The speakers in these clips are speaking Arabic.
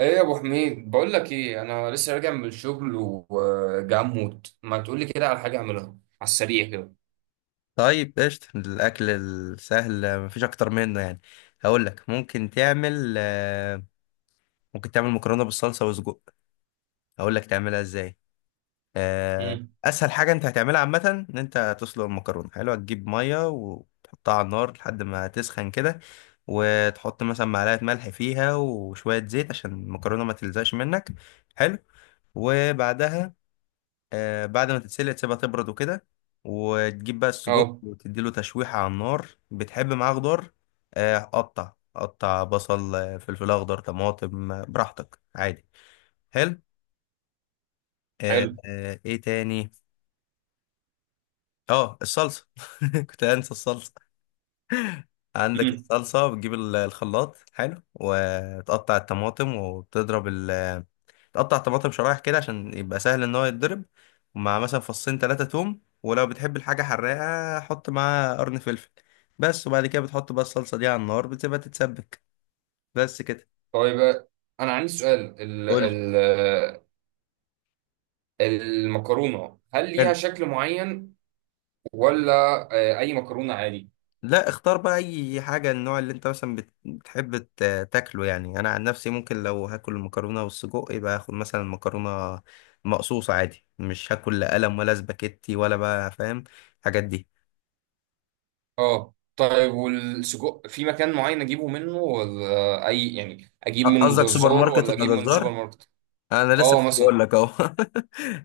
ايه يا ابو حميد؟ بقول لك ايه، انا لسه راجع من الشغل وجاي اموت، ما تقول لي كده على حاجه اعملها على السريع كده. طيب، قشطة. الأكل السهل مفيش أكتر منه يعني. هقول لك ممكن تعمل مكرونة بالصلصة وسجق. هقول لك تعملها إزاي آه، امم. أسهل حاجة أنت هتعملها عامة إن أنت تسلق المكرونة. حلو. هتجيب مية وتحطها على النار لحد ما تسخن كده، وتحط مثلا معلقة ملح فيها وشوية زيت عشان المكرونة ما تلزقش منك. حلو. وبعدها بعد ما تتسلق تسيبها تبرد وكده، وتجيب بقى السجق اه. وتديله تشويحة على النار. بتحب معاه خضار؟ قطع قطع بصل، فلفل أخضر، طماطم، براحتك عادي. حلو. حلو. إيه تاني؟ اه، الصلصة. كنت هنسى الصلصة. عندك امم. الصلصة بتجيب الخلاط، حلو، وتقطع الطماطم وتضرب. تقطع طماطم شرايح كده عشان يبقى سهل ان هو يتضرب، ومع مثلا فصين ثلاثة توم، ولو بتحب الحاجة حراقة حط معاها قرن فلفل، بس. وبعد كده بتحط بقى الصلصة دي على النار بتسيبها تتسبك، بس كده. طيب، انا عندي سؤال. ال قول لي. ال المكرونه هل ليها حلو. شكل معين ولا اي مكرونه عادي. لا، اختار بقى اي حاجة، النوع اللي انت مثلا بتحب تاكله. يعني انا عن نفسي ممكن لو هاكل المكرونة والسجق يبقى هاخد مثلا مكرونة مقصوصة عادي، مش هاكل لا قلم ولا سباكيتي ولا بقى، فاهم الحاجات دي. اه، طيب، والسجق في مكان معين اجيبه منه ولا اي؟ يعني اجيب من قصدك سوبر جزار ماركت ولا اجيب ولا من سوبر جزار؟ ماركت؟ انا لسه اه، كنت مثلا. بقول لك اهو.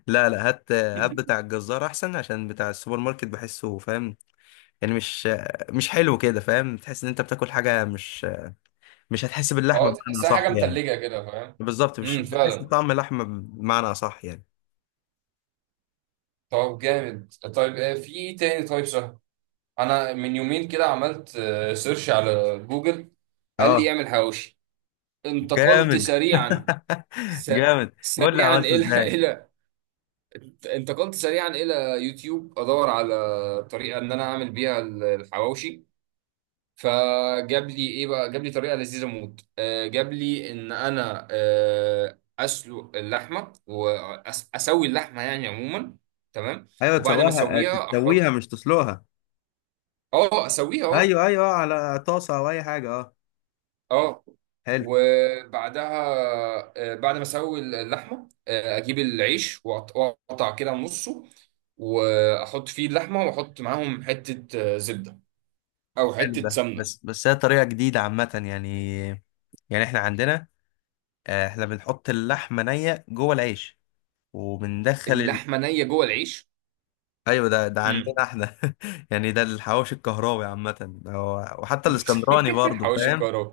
لا لا، هات هات بتاع الجزار احسن، عشان بتاع السوبر ماركت بحسه، فاهم يعني، مش حلو كده، فاهم. تحس ان انت بتاكل حاجه مش هتحس باللحمه اه، بمعنى تحسها صح حاجه يعني. متلجه كده، فاهم؟ بالظبط، مش امم، مش هتحس فعلا. بطعم اللحمه بمعنى صح يعني. طب، جامد. طيب، في ايه تاني؟ طيب، سهل. انا من يومين كده عملت سيرش على جوجل. قال لي اه، اعمل حواوشي. انتقلت جامد. سريعا. س... جامد، قول لي سريعا عملته الى ازاي. الى انتقلت سريعا الى يوتيوب، ادور على طريقه ان انا اعمل بيها الحواوشي. فجاب لي ايه بقى؟ جاب لي طريقه لذيذه موت. جاب لي ان انا اسلق اللحمه واسوي اللحمه يعني عموما. تمام، ايوه، وبعد ما تسويها اسويها تسويها احط. مش تسلقها. اه، اسويه، اه. ايوه ايوه، على طاسه او اي حاجه، اه. اه، حلو. وبعدها بعد ما اسوي اللحمه اجيب العيش، واقطع كده نصه، واحط فيه اللحمه، واحط معاهم حته زبده او حلو حته ده، سمنه. بس بس هي طريقه جديده عامه يعني. يعني احنا عندنا، احنا بنحط اللحمه نيه جوه العيش، وبندخل اللحمه نيه جوه العيش؟ ايوه، ده عندنا امم. احنا. يعني ده الحواوشي الكهراوي عامه، ده هو- وحتى الاسكندراني برضو، حواوشي فاهم. الكهرباء.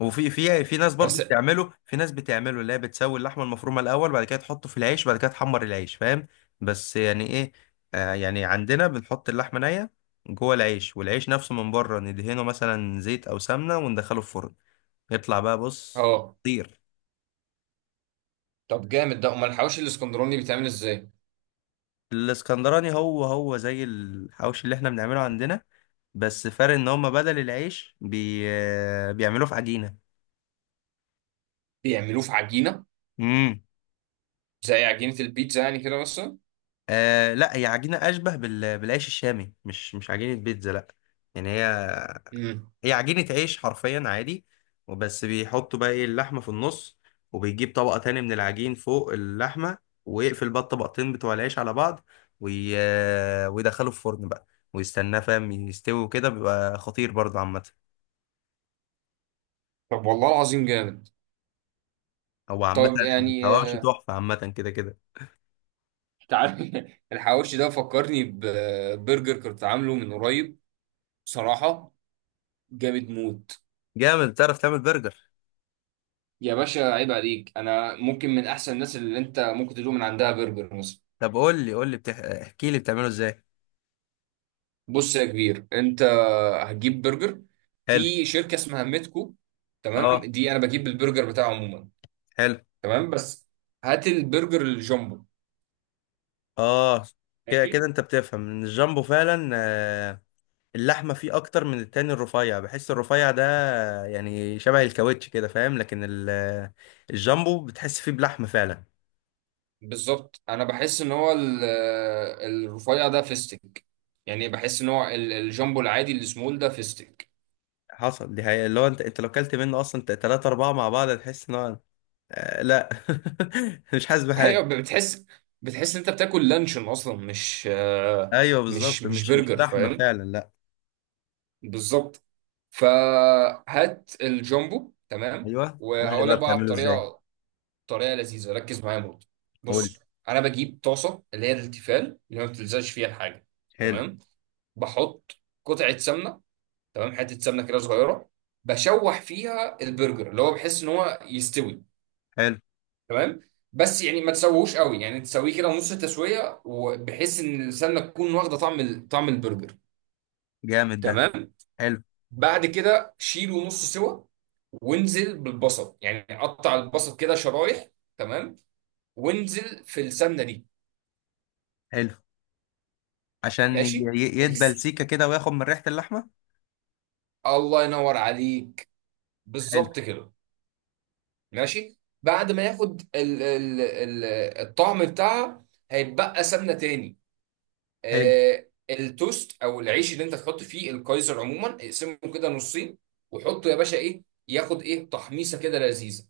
وفي في في ناس برضو بس. بتعمله، في ناس بتعمله اللي هي بتسوي اللحمه المفرومه الاول، بعد كده تحطه في العيش، بعد كده تحمر العيش، فاهم. بس يعني ايه، يعني عندنا بنحط اللحمه نيه جوه العيش، والعيش نفسه من بره ندهنه مثلا زيت او سمنه وندخله الفرن، يطلع بقى، بص، اه. طير. طب، جامد ده. امال الحواوشي الاسكندراني بيتعمل ازاي؟ الاسكندراني هو هو زي الحواوشي اللي احنا بنعمله عندنا، بس فرق ان هم بدل العيش بيعملوه في عجينه. بيعملوه في عجينه؟ امم زي عجينه البيتزا يعني كده مثلا؟ آه لا، هي عجينه اشبه بالعيش الشامي، مش عجينه بيتزا لا. يعني هي، امم. هي عجينه عيش حرفيا عادي. وبس بيحطوا بقى ايه اللحمه في النص، وبيجيب طبقه تاني من العجين فوق اللحمه، ويقفل بقى الطبقتين بتوع العيش على بعض، وي... ويدخله الفرن بقى ويستناه، فاهم، يستوي وكده، بيبقى خطير برضه عامه. طب، والله العظيم جامد. هو عامة طب، يعني الحواوشي تحفة، عامة كده كده. تعال. الحواوشي ده فكرني ببرجر كنت عامله من قريب، بصراحة. جامد موت. جامد، بتعرف تعمل برجر؟ يا باشا، عيب عليك! انا ممكن من احسن الناس اللي انت ممكن تدوق من عندها برجر مثلا. طب قول لي قول لي احكي لي بتعمله ازاي. بص يا كبير، انت هتجيب برجر. حلو. في شركة اسمها ميتكو. تمام، اه، دي انا بجيب البرجر بتاعه عموما. حلو. تمام، بس هات البرجر الجامبو. اه، كده كده ماشي. انت بتفهم ان الجامبو فعلا، اللحمة فيه اكتر من التاني. الرفيع بحس الرفيع ده يعني شبه الكاوتش كده، فاهم. لكن الجامبو بتحس فيه بلحمة فعلا. بالظبط، انا بحس ان هو الرفيع ده فيستك. يعني بحس ان هو الجامبو العادي السمول ده فيستك. حصل، دي حقيقة. اللي هو انت، انت لو كلت منه اصلا تلاتة اربعة مع بعض هتحس ان هو، لا، مش حاسس ايوه، بحاجة. بتحس انت بتاكل لانشون اصلا، مش ايوه مش بالظبط، مش مش برجر، لحمة فاهم؟ فعلا. بالظبط. فهات الجامبو، تمام، ايوه قول لي وهقول بقى لك بقى على بتعمله ازاي. الطريقه. طريقه لذيذه، ركز معايا موت. قول لي. بص، انا بجيب طاسه اللي هي التيفال، اللي ما بتلزقش فيها الحاجه. حلو. تمام. بحط قطعه سمنه. تمام، حته سمنه كده صغيره. بشوح فيها البرجر اللي هو بحس ان هو يستوي. حلو، تمام. بس يعني ما تسويهوش قوي، يعني تسويه كده نص التسويه، وبحيث ان السمنه تكون واخده طعم طعم البرجر. جامد ده. تمام. حلو. بعد كده شيله نص سوا، وانزل بالبصل، يعني قطع البصل كده شرايح. تمام، وانزل في السمنه دي. حلو. عشان ماشي. يدبل الس- سيكه كده وياخد من ريحه اللحمه. الله ينور عليك. حلو. بالظبط كده. ماشي، بعد ما ياخد ال ال ال الطعم بتاعها، هيتبقى سمنه تاني. حلو. التوست او العيش اللي انت تحط فيه القيصر عموما اقسمه كده نصين، وحطه يا باشا، ايه، ياخد ايه تحميصه كده لذيذه.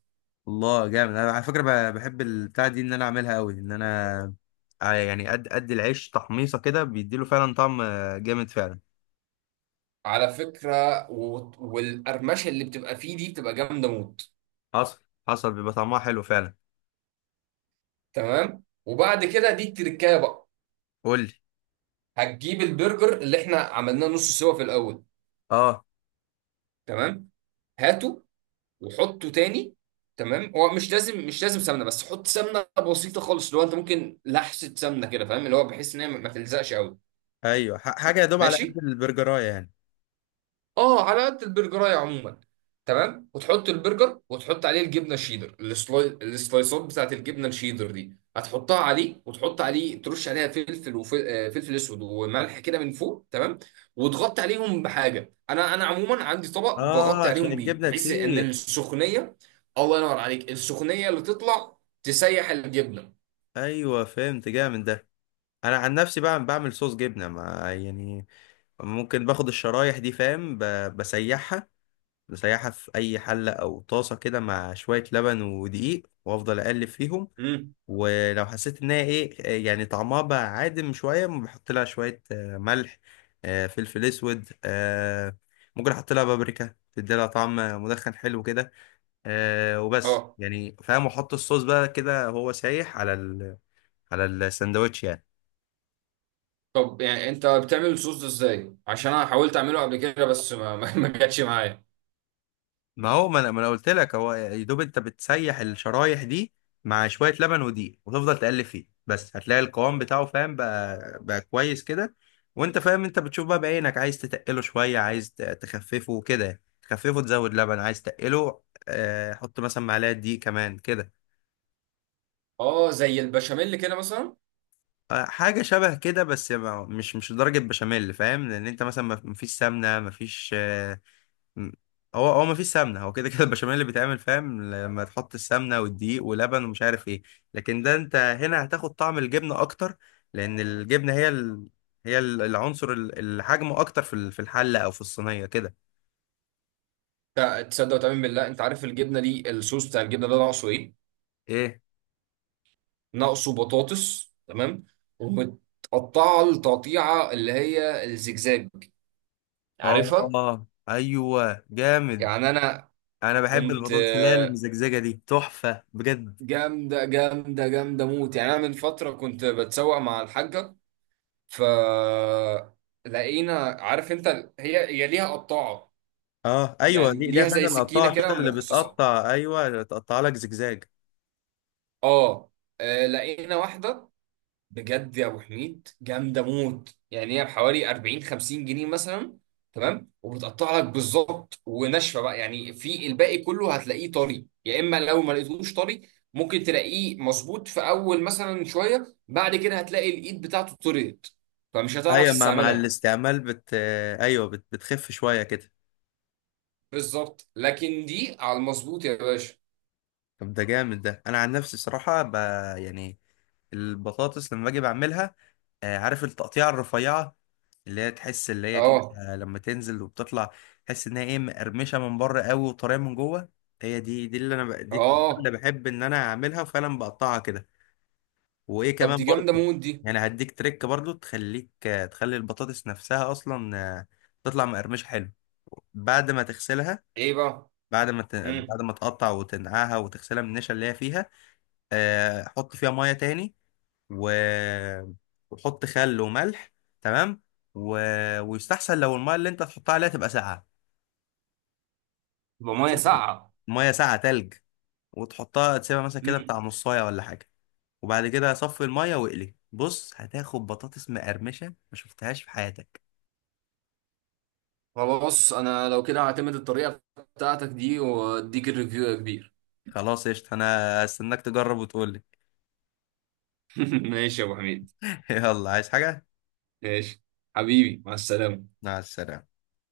الله، جامد. انا على فكره بحب البتاع دي ان انا اعملها قوي، ان انا، يعني قد قد العيش تحميصه كده بيديله فعلا طعم، جامد فعلا. على فكره، و- والقرمشه اللي بتبقى فيه دي بتبقى جامده موت. حصل حصل، بيبقى طعمها حلو فعلا. تمام، وبعد كده دي التركايه بقى. قول لي. هتجيب البرجر اللي احنا عملناه نص سوا في الاول. اه. تمام، هاته وحطه تاني. تمام، هو مش لازم مش لازم سمنه، بس حط سمنه بسيطه خالص اللي هو انت ممكن لحسه سمنه كده، فاهم؟ اللي هو بحيث ان هي ما تلزقش قوي. ايوه، حاجه يا دوب على قد ماشي. البرجرايه يعني. اه، على قد البرجرايه عموما. تمام، وتحط البرجر وتحط عليه الجبنه الشيدر. السلايسات بتاعت الجبنه الشيدر دي هتحطها عليه، وتحط عليه ترش عليها فلفل وفلفل اسود وملح كده من فوق. تمام. وتغطي عليهم بحاجه، انا عموما عندي طبق اه، بغطي عشان عليهم بيه، الجبنه بحيث ان تسيح. السخونيه. الله ينور عليك. السخونيه اللي تطلع تسيح الجبنه. ايوه، فهمت، جامد ده. انا عن نفسي بقى بعمل صوص جبنه، ما يعني، ممكن باخد الشرايح دي، فاهم، بسيحها. بسيحها في اي حله او طاسه كده مع شويه لبن ودقيق وافضل اقلب فيهم. امم. ولو حسيت ان هي ايه يعني طعمها بقى عادم شويه، بحط لها شويه، ملح، فلفل اسود، ممكن احط لها بابريكا تدي لها طعم مدخن، حلو كده، وبس اه. يعني، فاهم، واحط الصوص بقى كده هو سايح على على الساندوتش يعني. طب، يعني انت بتعمل الصوص ده ازاي؟ عشان انا حاولت اعمله قبل كده بس ما ما جاتش معايا. ما هو ما انا ما أنا قلت لك هو يا دوب انت بتسيح الشرايح دي مع شويه لبن ودقيق وتفضل تقلب فيه بس، هتلاقي القوام بتاعه، فاهم، بقى كويس كده. وانت فاهم، انت بتشوف بقى بعينك، عايز تتقله شويه، عايز تخففه كده تخففه تزود لبن، عايز تقله، حط مثلا معلقه دقيق كمان كده. اه، زي البشاميل كده مثلا. حاجه شبه كده، بس مش درجه بشاميل، فاهم، لان انت مثلا ما فيش سمنه، ما فيش، مم. هو هو مفيش سمنه، هو كده كده البشاميل اللي بيتعمل، فاهم، لما تحط السمنه والدقيق ولبن ومش عارف ايه. لكن ده انت هنا هتاخد طعم الجبنه اكتر، لان الجبنه هي هي العنصر، الحجم اكتر في في الحله او في الصينيه كده. تصدق وتؤمن بالله؟ انت عارف الجبنه دي، الصوص بتاع الجبنه ده ناقصه ايه؟ ايه؟ ناقصه بطاطس. تمام، ومتقطعه التقطيعه اللي هي الزجزاج، عارفها؟ اه ايوه، جامد. يعني انا انا بحب كنت البطاطس اللي هي المزجزجه دي، تحفه بجد. جامده جامده جامده موت. يعني انا من فتره كنت بتسوق مع الحاجه، ف لقينا، عارف انت، هي ليها قطاعه. اه ايوه، يعني دي ليها ليها زي فعلا سكينه قطاعه كده كده اللي مخصصه. بتقطع. ايوه، تقطع لك زجزاج. اه. لقينا واحده، بجد يا ابو حميد جامده موت. يعني هي بحوالي 40 50 جنيه مثلا. تمام، وبتقطع لك بالظبط، وناشفه بقى، يعني في الباقي كله هتلاقيه طري، يا اما لو ما لقيتوش طري ممكن تلاقيه مظبوط في اول مثلا شويه، بعد كده هتلاقي الايد بتاعته طريت فمش هتعرف ايوه، مع مع تستعملها. الاستعمال بت آه، ايوه بتخف شويه كده. بالظبط. لكن دي على المظبوط يا باشا. طب ده جامد ده، انا عن نفسي صراحه يعني البطاطس لما باجي بعملها، عارف التقطيعه الرفيعه اللي هي تحس اللي هي كده، اه. لما تنزل وبتطلع تحس انها ايه، مقرمشه من بره قوي وطريه من جوه. هي دي، اللي انا دي التقطيعة اللي اه، بحب ان انا اعملها، وفعلا بقطعها كده. وايه طب كمان دي جامده برضو، موت دي. يعني هديك تريك برضو، تخليك، تخلي البطاطس نفسها اصلا، تطلع مقرمشه حلو. بعد ما تغسلها، ايه بقى؟ بعد ما امم. بعد ما تقطع وتنقعها وتغسلها من النشا اللي هي فيها، حط فيها ميه تاني، و... وحط خل وملح، تمام. و... ويستحسن لو الميه اللي انت تحطها عليها تبقى ساقعه. بميه وتسيبها، ساقعه؟ الميه ساقعه تلج، وتحطها تسيبها مثلا كده بتاع إمم. نصايه ولا حاجه. وبعد كده صفي الميه واقلي. بص، هتاخد بطاطس مقرمشه ما شفتهاش في حياتك. هو، بص، انا لو كده هعتمد الطريقه بتاعتك دي واديك الريفيو يا كبير. خلاص، قشطة. انا استناك تجرب وتقول لي. ماشي يا ابو حميد. يلا، عايز حاجه؟ ماشي حبيبي، مع السلامة. مع السلامه.